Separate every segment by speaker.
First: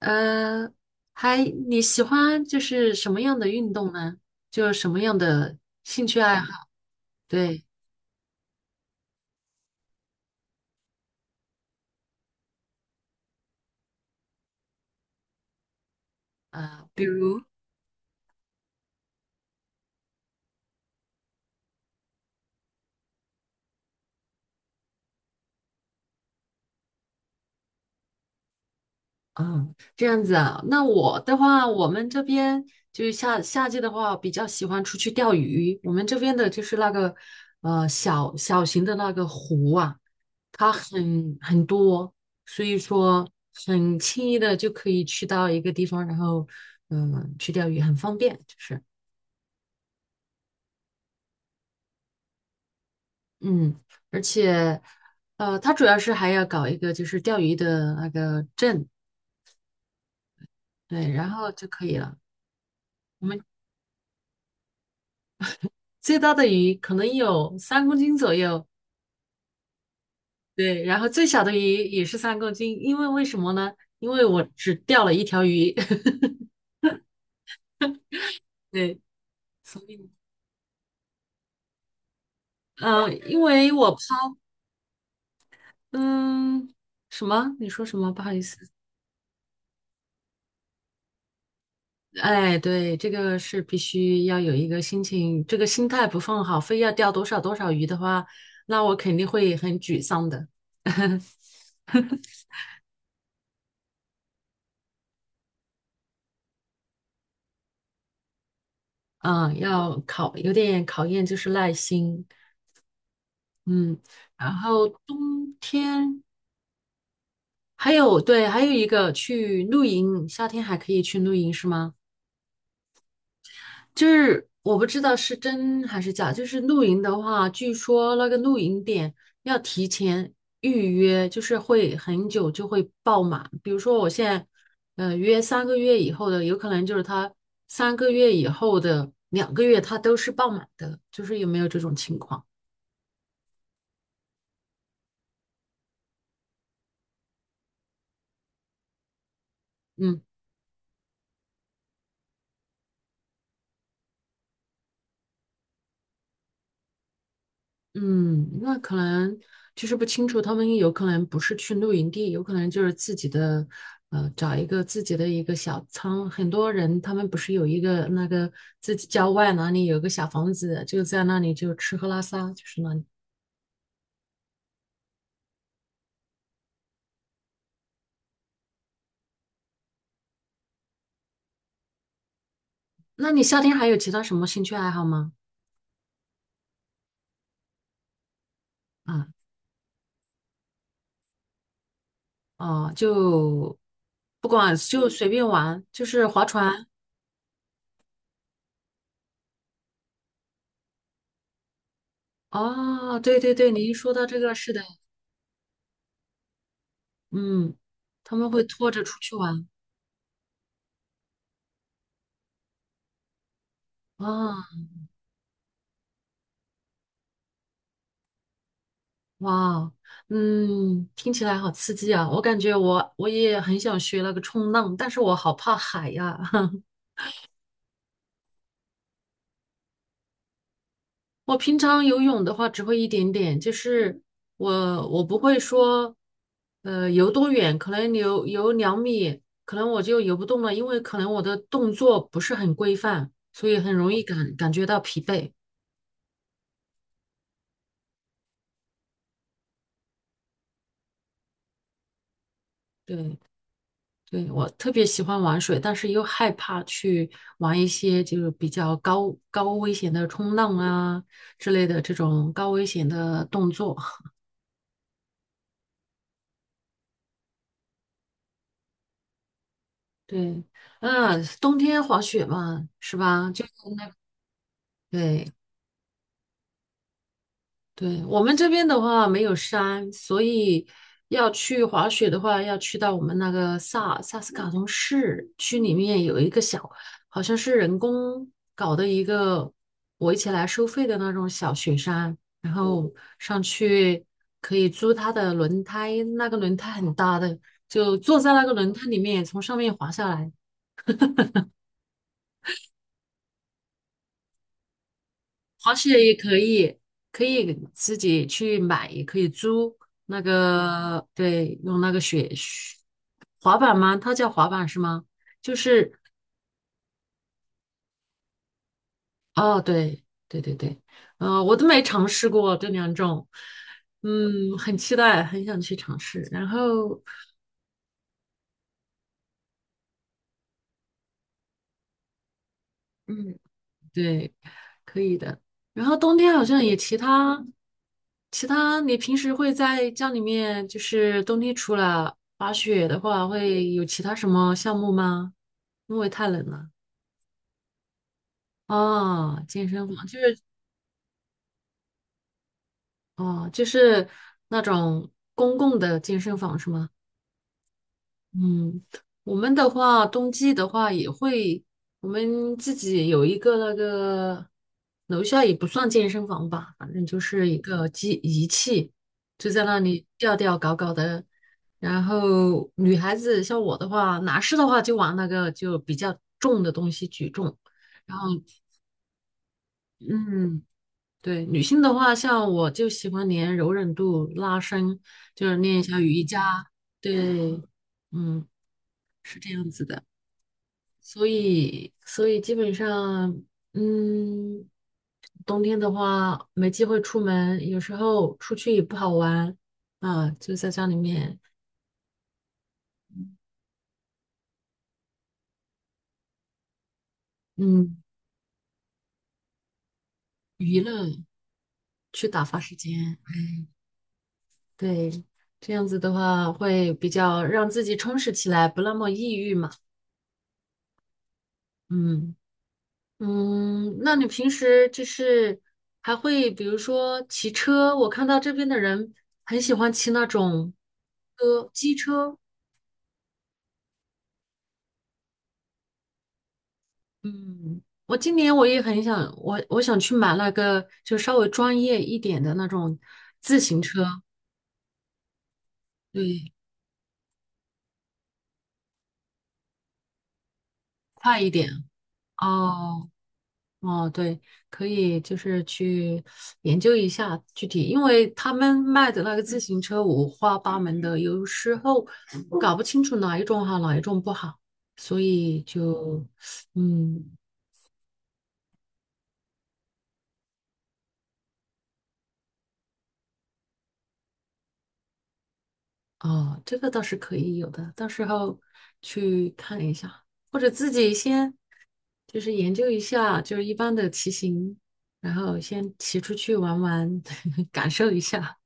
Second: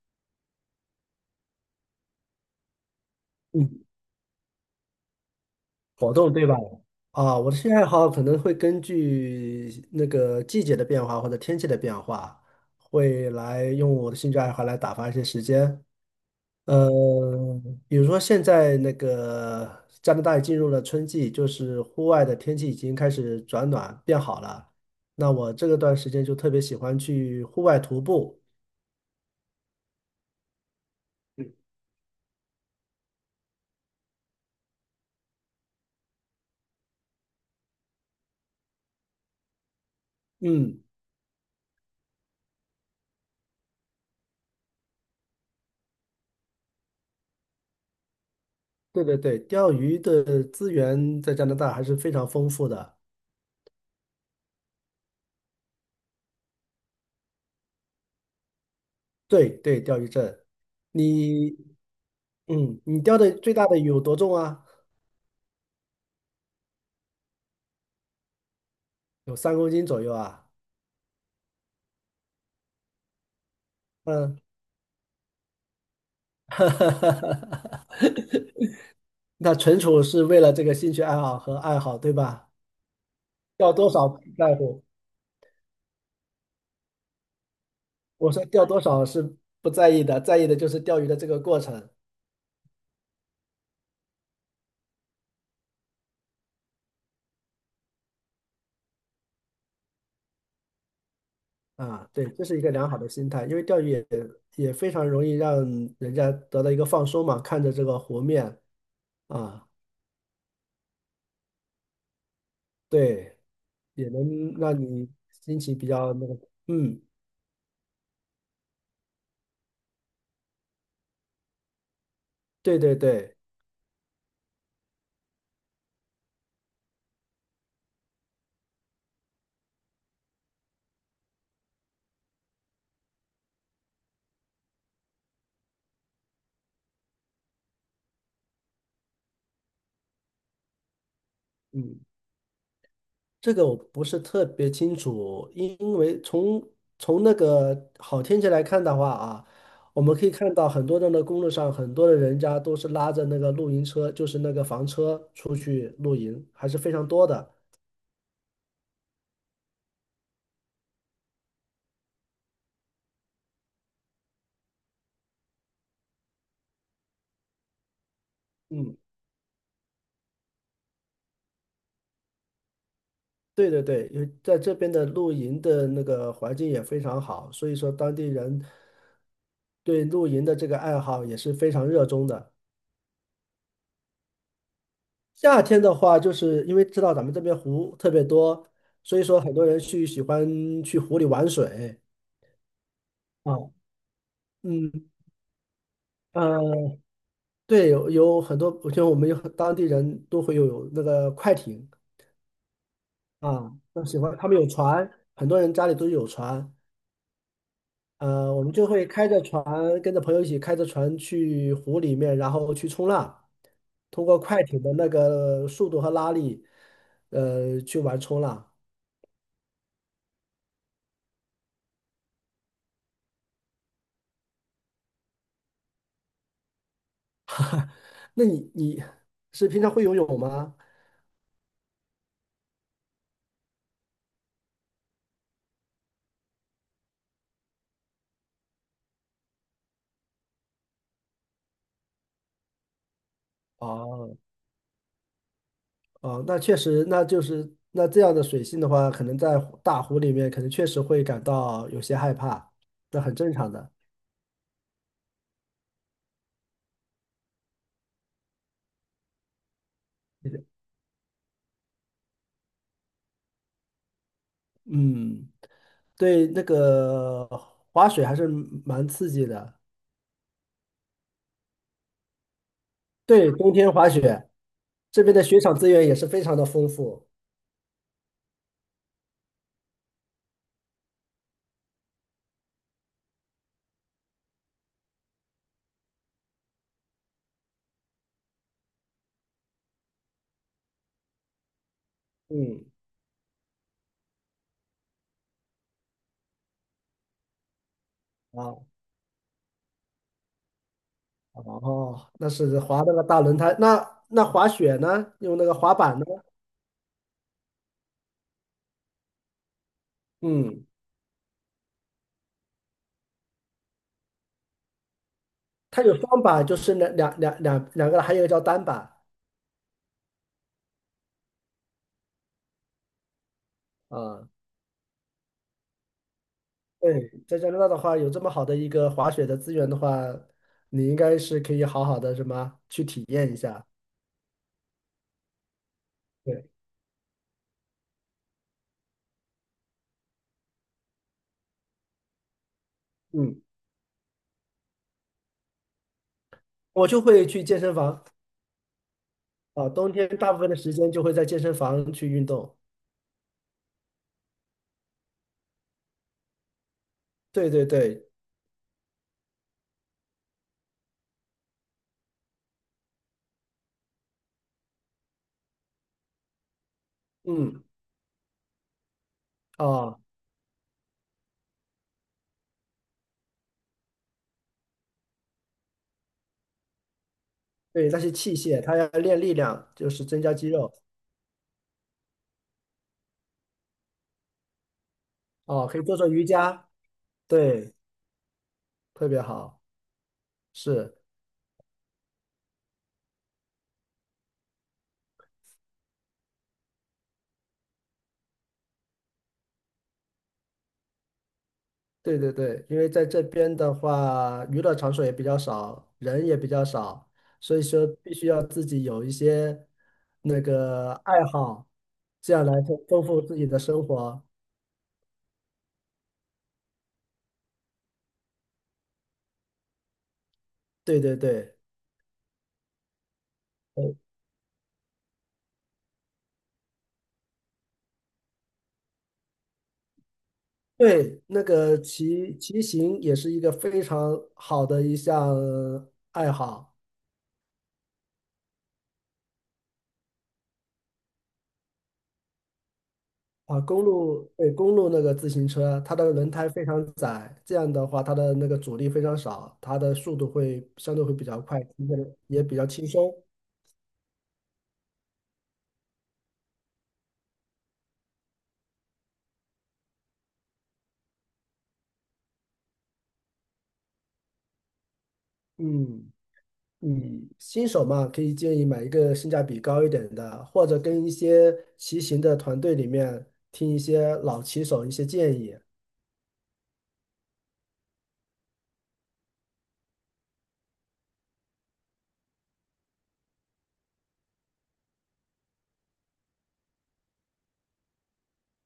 Speaker 1: 呃，还你喜欢就是什么样的运
Speaker 2: 嗯，
Speaker 1: 动呢？就什么样的兴
Speaker 2: 活
Speaker 1: 趣
Speaker 2: 动
Speaker 1: 爱
Speaker 2: 对吧？
Speaker 1: 好？
Speaker 2: 啊，我的
Speaker 1: 对，
Speaker 2: 兴趣爱好可能会根据那个季节的变化或者天气的变化，会来用我的兴趣爱好来打发一些时间。
Speaker 1: 啊，
Speaker 2: 呃，
Speaker 1: 比如，
Speaker 2: 比如说现在那个加拿大也进入了春季，就是户外的天气已经开始转暖变好了。那我这个段时间就特别喜欢去户外徒步。
Speaker 1: 嗯，这样子啊。那我的话，我们这边就是夏季的话，比较喜欢出去钓鱼。我们这边的就是那个小型的那个湖啊，它
Speaker 2: 嗯，
Speaker 1: 很多，所以说很轻易的就可以去到一个地方，然后去钓鱼，很方便，就是。
Speaker 2: 对对对，钓鱼的资源在加拿大还是非常丰富的。
Speaker 1: 嗯，而且，他主要是还要搞一个就是钓鱼的那个证，
Speaker 2: 对对，钓鱼证。
Speaker 1: 对，然后
Speaker 2: 你
Speaker 1: 就可以了。
Speaker 2: 你钓
Speaker 1: 我
Speaker 2: 的
Speaker 1: 们
Speaker 2: 最大的鱼有多重啊？
Speaker 1: 最大的鱼可能有三公斤左右，
Speaker 2: 有3公斤左右啊。
Speaker 1: 对，然后最小的鱼也是三公斤，因为为什么呢？因为
Speaker 2: 嗯。
Speaker 1: 我只钓了一条鱼。对，
Speaker 2: 那纯
Speaker 1: 所
Speaker 2: 属
Speaker 1: 以，
Speaker 2: 是为了这个兴趣爱好和爱好，对吧？
Speaker 1: 嗯，因为
Speaker 2: 钓多
Speaker 1: 我抛，
Speaker 2: 少不在乎。
Speaker 1: 嗯，什么？你说什么？不好
Speaker 2: 我
Speaker 1: 意
Speaker 2: 说钓
Speaker 1: 思。
Speaker 2: 多少是不在意的，在意的就是钓鱼的这个过程。
Speaker 1: 哎，对，这个是必须要有一个心情，这个心态不放好，非要钓多少多少鱼的话，那我肯定会很沮丧的。
Speaker 2: 啊，对，这是一个良好的心态，因为钓鱼也非常容易让人家得到一个放松嘛，看着这个湖面。
Speaker 1: 嗯，
Speaker 2: 啊，
Speaker 1: 有点考验就是耐心。
Speaker 2: 对，
Speaker 1: 嗯，
Speaker 2: 也
Speaker 1: 然
Speaker 2: 能让
Speaker 1: 后
Speaker 2: 你
Speaker 1: 冬
Speaker 2: 心情比较
Speaker 1: 天
Speaker 2: 那个，嗯。
Speaker 1: 还有，对，还有一个去露营，夏天还可以去露营是吗？
Speaker 2: 对对对。
Speaker 1: 就是我不知道是真还是假，就是露营的话，据说那个露营点要提前预约，就是会很久就会爆满。比如说我现在，约三个月以后的，有可能就是他三个月以后的2个月，他都是爆满的，就是有没有这种
Speaker 2: 嗯，
Speaker 1: 情况？
Speaker 2: 这个我不是特别清楚，因为从那个好天气来看的话啊，我们
Speaker 1: 嗯。
Speaker 2: 可以看到很多人的那公路上，很多的人家都是拉着那个露营车，就是那个房车出去露营，还是非常多的。
Speaker 1: 嗯，那可能就是不清楚，他们有可能不是去露营地，有可能就是自己的，找一个自己的一个小仓。很多人他们不是有一个那个自
Speaker 2: 嗯，
Speaker 1: 己郊外哪里有个小房子，就在那里就吃喝拉撒，就是那里。
Speaker 2: 对对对，因为在这边的露营的那个环境也非常好，所以说当地人对露营的这个爱好也是非常热衷的。
Speaker 1: 那你夏天还有其他什么兴趣爱好吗？
Speaker 2: 夏天的话，就是因为知道咱们这边湖特别多，所以
Speaker 1: 啊、
Speaker 2: 说很多人去喜欢去湖里玩水。
Speaker 1: 哦，就
Speaker 2: 啊。
Speaker 1: 不管
Speaker 2: 嗯
Speaker 1: 就随便玩，就是划船。
Speaker 2: 呃，对，有很多，像我们有很当地人都会有那个快艇。
Speaker 1: 哦，对对对，
Speaker 2: 啊，
Speaker 1: 你一
Speaker 2: 那
Speaker 1: 说
Speaker 2: 喜
Speaker 1: 到
Speaker 2: 欢
Speaker 1: 这
Speaker 2: 他
Speaker 1: 个，
Speaker 2: 们有
Speaker 1: 是的。
Speaker 2: 船，很多人家里都有船。
Speaker 1: 嗯，他们会
Speaker 2: 我们就
Speaker 1: 拖着
Speaker 2: 会
Speaker 1: 出
Speaker 2: 开
Speaker 1: 去
Speaker 2: 着船，
Speaker 1: 玩。
Speaker 2: 跟着朋友一起开着船去湖里面，然后去冲浪，通过快
Speaker 1: 哦。
Speaker 2: 艇的那个速度和拉力，去玩冲浪。
Speaker 1: 哇，嗯，听起来好刺激啊！我感觉我也很想学那个冲浪，但是我好怕海呀。
Speaker 2: 那你是平常会游泳吗？
Speaker 1: 我平常游泳的话只会一点点，就是我不会说，游多远，可能游2米，可能我就游不动了，因为可能我的动作不是很规范，所以很容易
Speaker 2: 哦。
Speaker 1: 感觉到疲惫。
Speaker 2: 哦，那确实，那就是那这样的水性的话，可能在大湖里面，可能确实会感到有些害怕，那很
Speaker 1: 对，
Speaker 2: 正常的。
Speaker 1: 对，我特别喜欢玩水，但是又害怕去玩一些就是比较高危险的冲浪啊之类的这种高危险的动作。
Speaker 2: 嗯，对，那个滑雪还是蛮刺激的。
Speaker 1: 对，嗯，冬天滑雪嘛，是吧？
Speaker 2: 对，
Speaker 1: 就
Speaker 2: 冬天滑雪，这边的
Speaker 1: 对，
Speaker 2: 雪场资源也是非常的丰富。
Speaker 1: 对，我们这边的话没有山，所以要去滑雪的话，要去到我们那个萨斯卡通市区里面有一个小，好像是人工搞的一个围起来收费的那种小雪山，然
Speaker 2: 嗯。
Speaker 1: 后上去可以租它的轮胎，那个轮胎很大的，就坐在那个
Speaker 2: 啊。
Speaker 1: 轮胎里面从上面滑下来。
Speaker 2: 哦，那是滑那个大轮胎，那滑雪呢？用那个滑
Speaker 1: 滑
Speaker 2: 板
Speaker 1: 雪
Speaker 2: 呢？
Speaker 1: 也可以，可以自己去买，也可以租那
Speaker 2: 嗯。
Speaker 1: 个，对，用那个雪滑板吗？它叫滑板是吗？就
Speaker 2: 它
Speaker 1: 是，
Speaker 2: 有双板，就是两个还有一个叫单板。
Speaker 1: 哦，对，对对对。我都没尝试过这两种。
Speaker 2: 啊，
Speaker 1: 嗯，很期待，很想去尝试。然后，
Speaker 2: 对，在加拿大的话，有这么好的一个滑雪的资源的话，你应该是可以好好的什么去体验一
Speaker 1: 嗯，
Speaker 2: 下。
Speaker 1: 对，可以的。然后冬天好
Speaker 2: 对。
Speaker 1: 像也其他，你平时会在家里面，就是冬天除了滑雪的话，
Speaker 2: 嗯，
Speaker 1: 会有其他什么项目吗？因为太冷了。
Speaker 2: 我就会去健身房。
Speaker 1: 哦，健
Speaker 2: 啊，
Speaker 1: 身
Speaker 2: 冬
Speaker 1: 房
Speaker 2: 天
Speaker 1: 就
Speaker 2: 大
Speaker 1: 是。
Speaker 2: 部分的时间就会在健身房去运动。
Speaker 1: 哦，就是那种公共的健身房是吗？
Speaker 2: 对对对。
Speaker 1: 嗯，我们的话，冬季的话也会，我们自己有一个那个楼下也不算健身房吧，反正就是一
Speaker 2: 嗯。
Speaker 1: 个机仪器，就在那
Speaker 2: 啊，
Speaker 1: 里吊吊搞搞的。然后女孩子像我的话，男士的话就玩那个就比较重的东西举重，
Speaker 2: 对，那些
Speaker 1: 然后
Speaker 2: 器械，它要练力量，就是增加肌
Speaker 1: 嗯，
Speaker 2: 肉。
Speaker 1: 对，女性的话，像我就喜欢练柔韧度、拉伸，就是
Speaker 2: 啊，
Speaker 1: 练
Speaker 2: 可
Speaker 1: 一
Speaker 2: 以做
Speaker 1: 下
Speaker 2: 做
Speaker 1: 瑜
Speaker 2: 瑜伽。
Speaker 1: 伽。对，
Speaker 2: 对，
Speaker 1: 嗯，
Speaker 2: 特别
Speaker 1: 是这
Speaker 2: 好，
Speaker 1: 样子的。
Speaker 2: 是。
Speaker 1: 所以基本上，嗯，冬天的话没机会出门，有时候出去也不好玩啊，就在家里面，
Speaker 2: 对对对，因为在这边的话，娱乐场所也比较少，人也比较少，所以说
Speaker 1: 嗯，
Speaker 2: 必须要自己有一些那
Speaker 1: 娱
Speaker 2: 个
Speaker 1: 乐
Speaker 2: 爱好，
Speaker 1: 去
Speaker 2: 这
Speaker 1: 打
Speaker 2: 样来
Speaker 1: 发时
Speaker 2: 丰丰
Speaker 1: 间。
Speaker 2: 富自己的生活。
Speaker 1: 对，这样子的话会比较让自己充实起来，不那么抑郁嘛。
Speaker 2: 对对对，
Speaker 1: 嗯
Speaker 2: 呃
Speaker 1: 那你平时就是还会比如说骑车，我看到这边的人很喜欢骑那种
Speaker 2: 对，那
Speaker 1: 车，
Speaker 2: 个
Speaker 1: 机
Speaker 2: 骑
Speaker 1: 车。
Speaker 2: 骑行也是一个非常好的一项爱好。
Speaker 1: 嗯，我今年我也很想，我想去买那个就稍微专业一点的那种自
Speaker 2: 啊，
Speaker 1: 行
Speaker 2: 公
Speaker 1: 车，
Speaker 2: 路，对，公路那个自行车，它的轮胎
Speaker 1: 对，
Speaker 2: 非常窄，这样的话它的那个阻力非常少，它的速度会相对会比
Speaker 1: 快
Speaker 2: 较
Speaker 1: 一
Speaker 2: 快，
Speaker 1: 点。
Speaker 2: 骑起来也比较轻
Speaker 1: 哦
Speaker 2: 松。
Speaker 1: 哦，对，可以就是去研究一下具体，因为他们卖的那个自行车五花八门的，有时候搞不清楚哪一种好，哪一种不好，所以
Speaker 2: 嗯
Speaker 1: 就
Speaker 2: 嗯，
Speaker 1: 嗯，
Speaker 2: 新手嘛，可以建议买一个性价比高一点的，或者跟一些骑行的团队里面听一些老骑手一些建议。
Speaker 1: 哦，这个倒是可以有的，到时候去看一下，或者自己先就是研究一下，就是一般的骑行，然后先骑出去玩玩，感受一下，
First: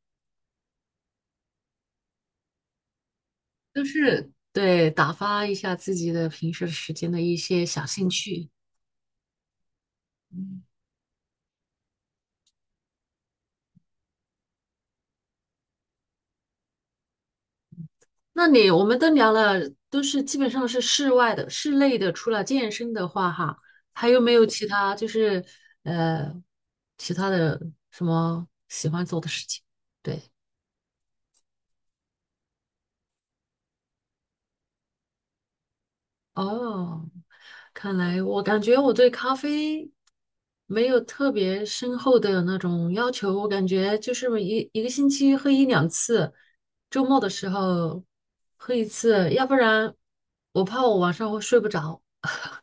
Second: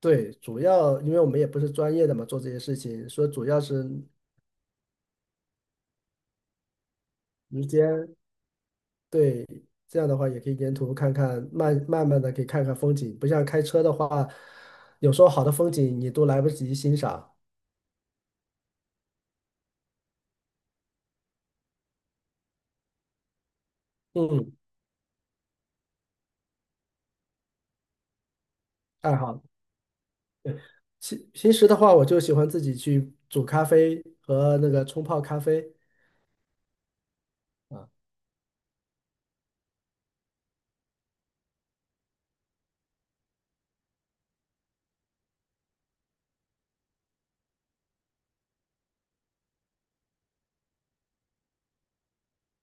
Speaker 2: 对，主要因为我们也不是专业的嘛，做这些事情，所以主要是
Speaker 1: 就是对打发一下自己的平时时间的一些
Speaker 2: 时
Speaker 1: 小兴
Speaker 2: 间。
Speaker 1: 趣。
Speaker 2: 对，这样的话也可以沿途看看，慢慢的可以看看风景，不像开车的话，有时候好的风景你都来不及欣赏。
Speaker 1: 那你我们都聊了，都是基本上是室外的、室内的。除了健身的话，哈，还有没有
Speaker 2: 嗯，
Speaker 1: 其他就是呃其他的什么喜欢
Speaker 2: 爱
Speaker 1: 做的
Speaker 2: 好。
Speaker 1: 事情？对，
Speaker 2: 平时的话，我就喜欢自己去煮咖啡和那个冲泡咖啡。
Speaker 1: 哦，
Speaker 2: 啊。
Speaker 1: 看来我感觉我对咖啡没有特别深厚的那种要求，我感觉就是一个星期喝一两次，周末的时候喝一次，要不然我怕我晚上会睡不着。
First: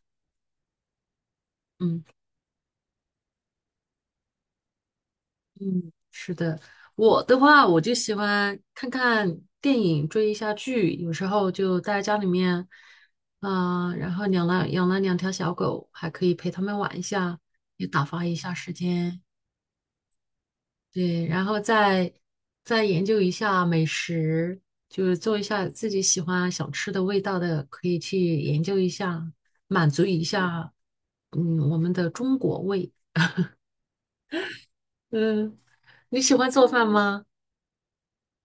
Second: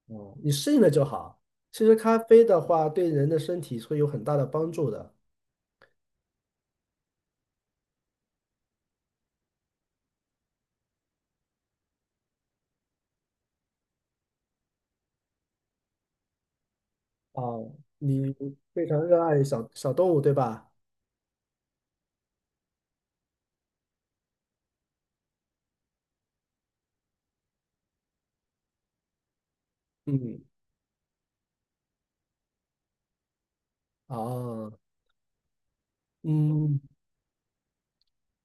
Speaker 2: 哦，你适应了就好。其实
Speaker 1: 嗯。
Speaker 2: 咖啡的话，对人的身体会有很大的帮助的。
Speaker 1: 嗯，是的，我的话我就喜欢看看电影，追一下剧，有时候就待在家里面，然后养了两条小狗，还可以陪它们玩一下，
Speaker 2: 哦，
Speaker 1: 也打发
Speaker 2: 你
Speaker 1: 一下时
Speaker 2: 非常
Speaker 1: 间。
Speaker 2: 热爱小小动物，对吧？
Speaker 1: 对，然后再研究一下美食，就是做一下自己喜欢想吃的味道的，可以去研究一下，满足一
Speaker 2: 嗯。
Speaker 1: 下，嗯，我们的中国胃。
Speaker 2: 哦。
Speaker 1: 嗯，你喜欢做
Speaker 2: 嗯
Speaker 1: 饭吗？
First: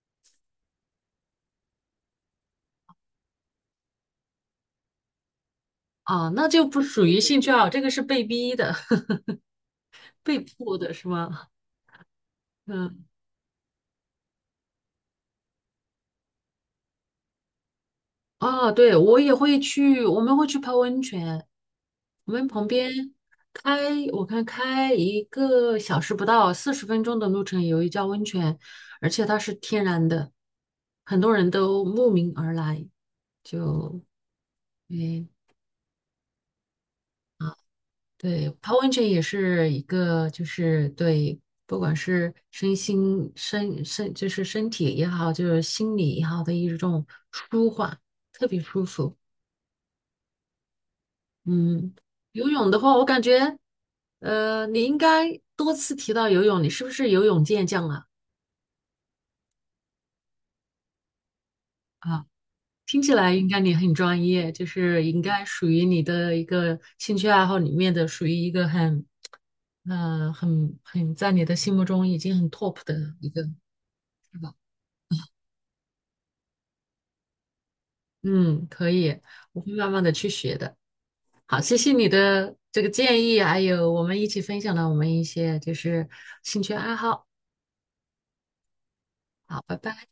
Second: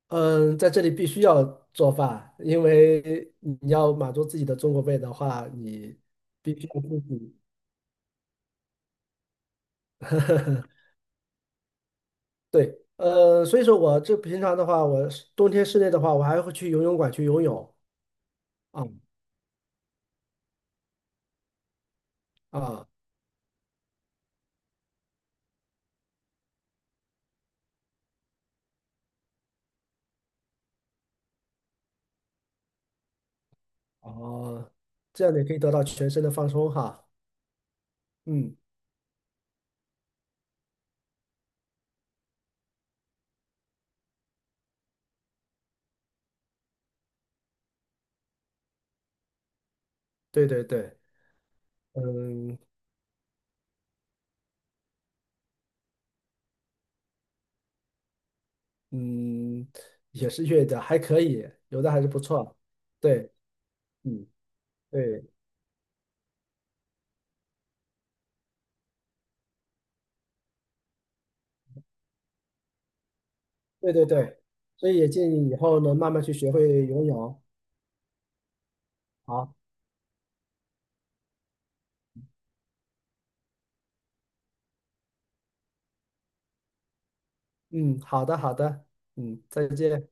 Speaker 2: 嗯，在这里必须要做饭，因为你要满足自己的中国胃的话，你
Speaker 1: 啊，那
Speaker 2: 必
Speaker 1: 就
Speaker 2: 须要
Speaker 1: 不
Speaker 2: 自
Speaker 1: 属于
Speaker 2: 己。
Speaker 1: 兴趣爱好，这个是被逼的、被迫的，是吗？
Speaker 2: 对，
Speaker 1: 嗯，
Speaker 2: 所以说我这平常的话，我是冬天室内的话，我还会去游泳馆去游泳
Speaker 1: 啊，
Speaker 2: 啊。
Speaker 1: 对，我也会去，我们会去泡温泉。我们旁
Speaker 2: 啊。
Speaker 1: 边开，我看开1个小时不到，40分钟的路程有一家温泉，而且它是天然的，很多人都慕名而来，就，
Speaker 2: 哦，这
Speaker 1: 嗯，
Speaker 2: 样也可以得到全身的放松哈。
Speaker 1: 对
Speaker 2: 嗯，
Speaker 1: 泡温泉也是一个，就是对，不管是身心身身，就是身体也好，就是心理也好的一种舒缓，特别舒服。
Speaker 2: 对对对。
Speaker 1: 嗯，游
Speaker 2: 嗯
Speaker 1: 泳的话，我感觉，你应该多次提到游泳，你是不是游泳健将啊？
Speaker 2: 嗯，也是越的，还可以，有的还是不
Speaker 1: 啊，
Speaker 2: 错。
Speaker 1: 听起
Speaker 2: 对。
Speaker 1: 来应该你很专
Speaker 2: 嗯，
Speaker 1: 业，就是应
Speaker 2: 对
Speaker 1: 该属于你的一个兴趣爱好里面的，属于一个很，很在你的心目中已经很 top 的一个，
Speaker 2: 对对对，
Speaker 1: 是吧？
Speaker 2: 所以也建议以后呢，慢慢去学会游泳。
Speaker 1: 嗯，可以，
Speaker 2: 好。
Speaker 1: 我会慢慢的去学的。好，谢谢你的这个建议，还有我们一起分享了我们一些就是兴趣爱好。
Speaker 2: 嗯，好的好的。嗯，
Speaker 1: 好，
Speaker 2: 再
Speaker 1: 拜拜。
Speaker 2: 见。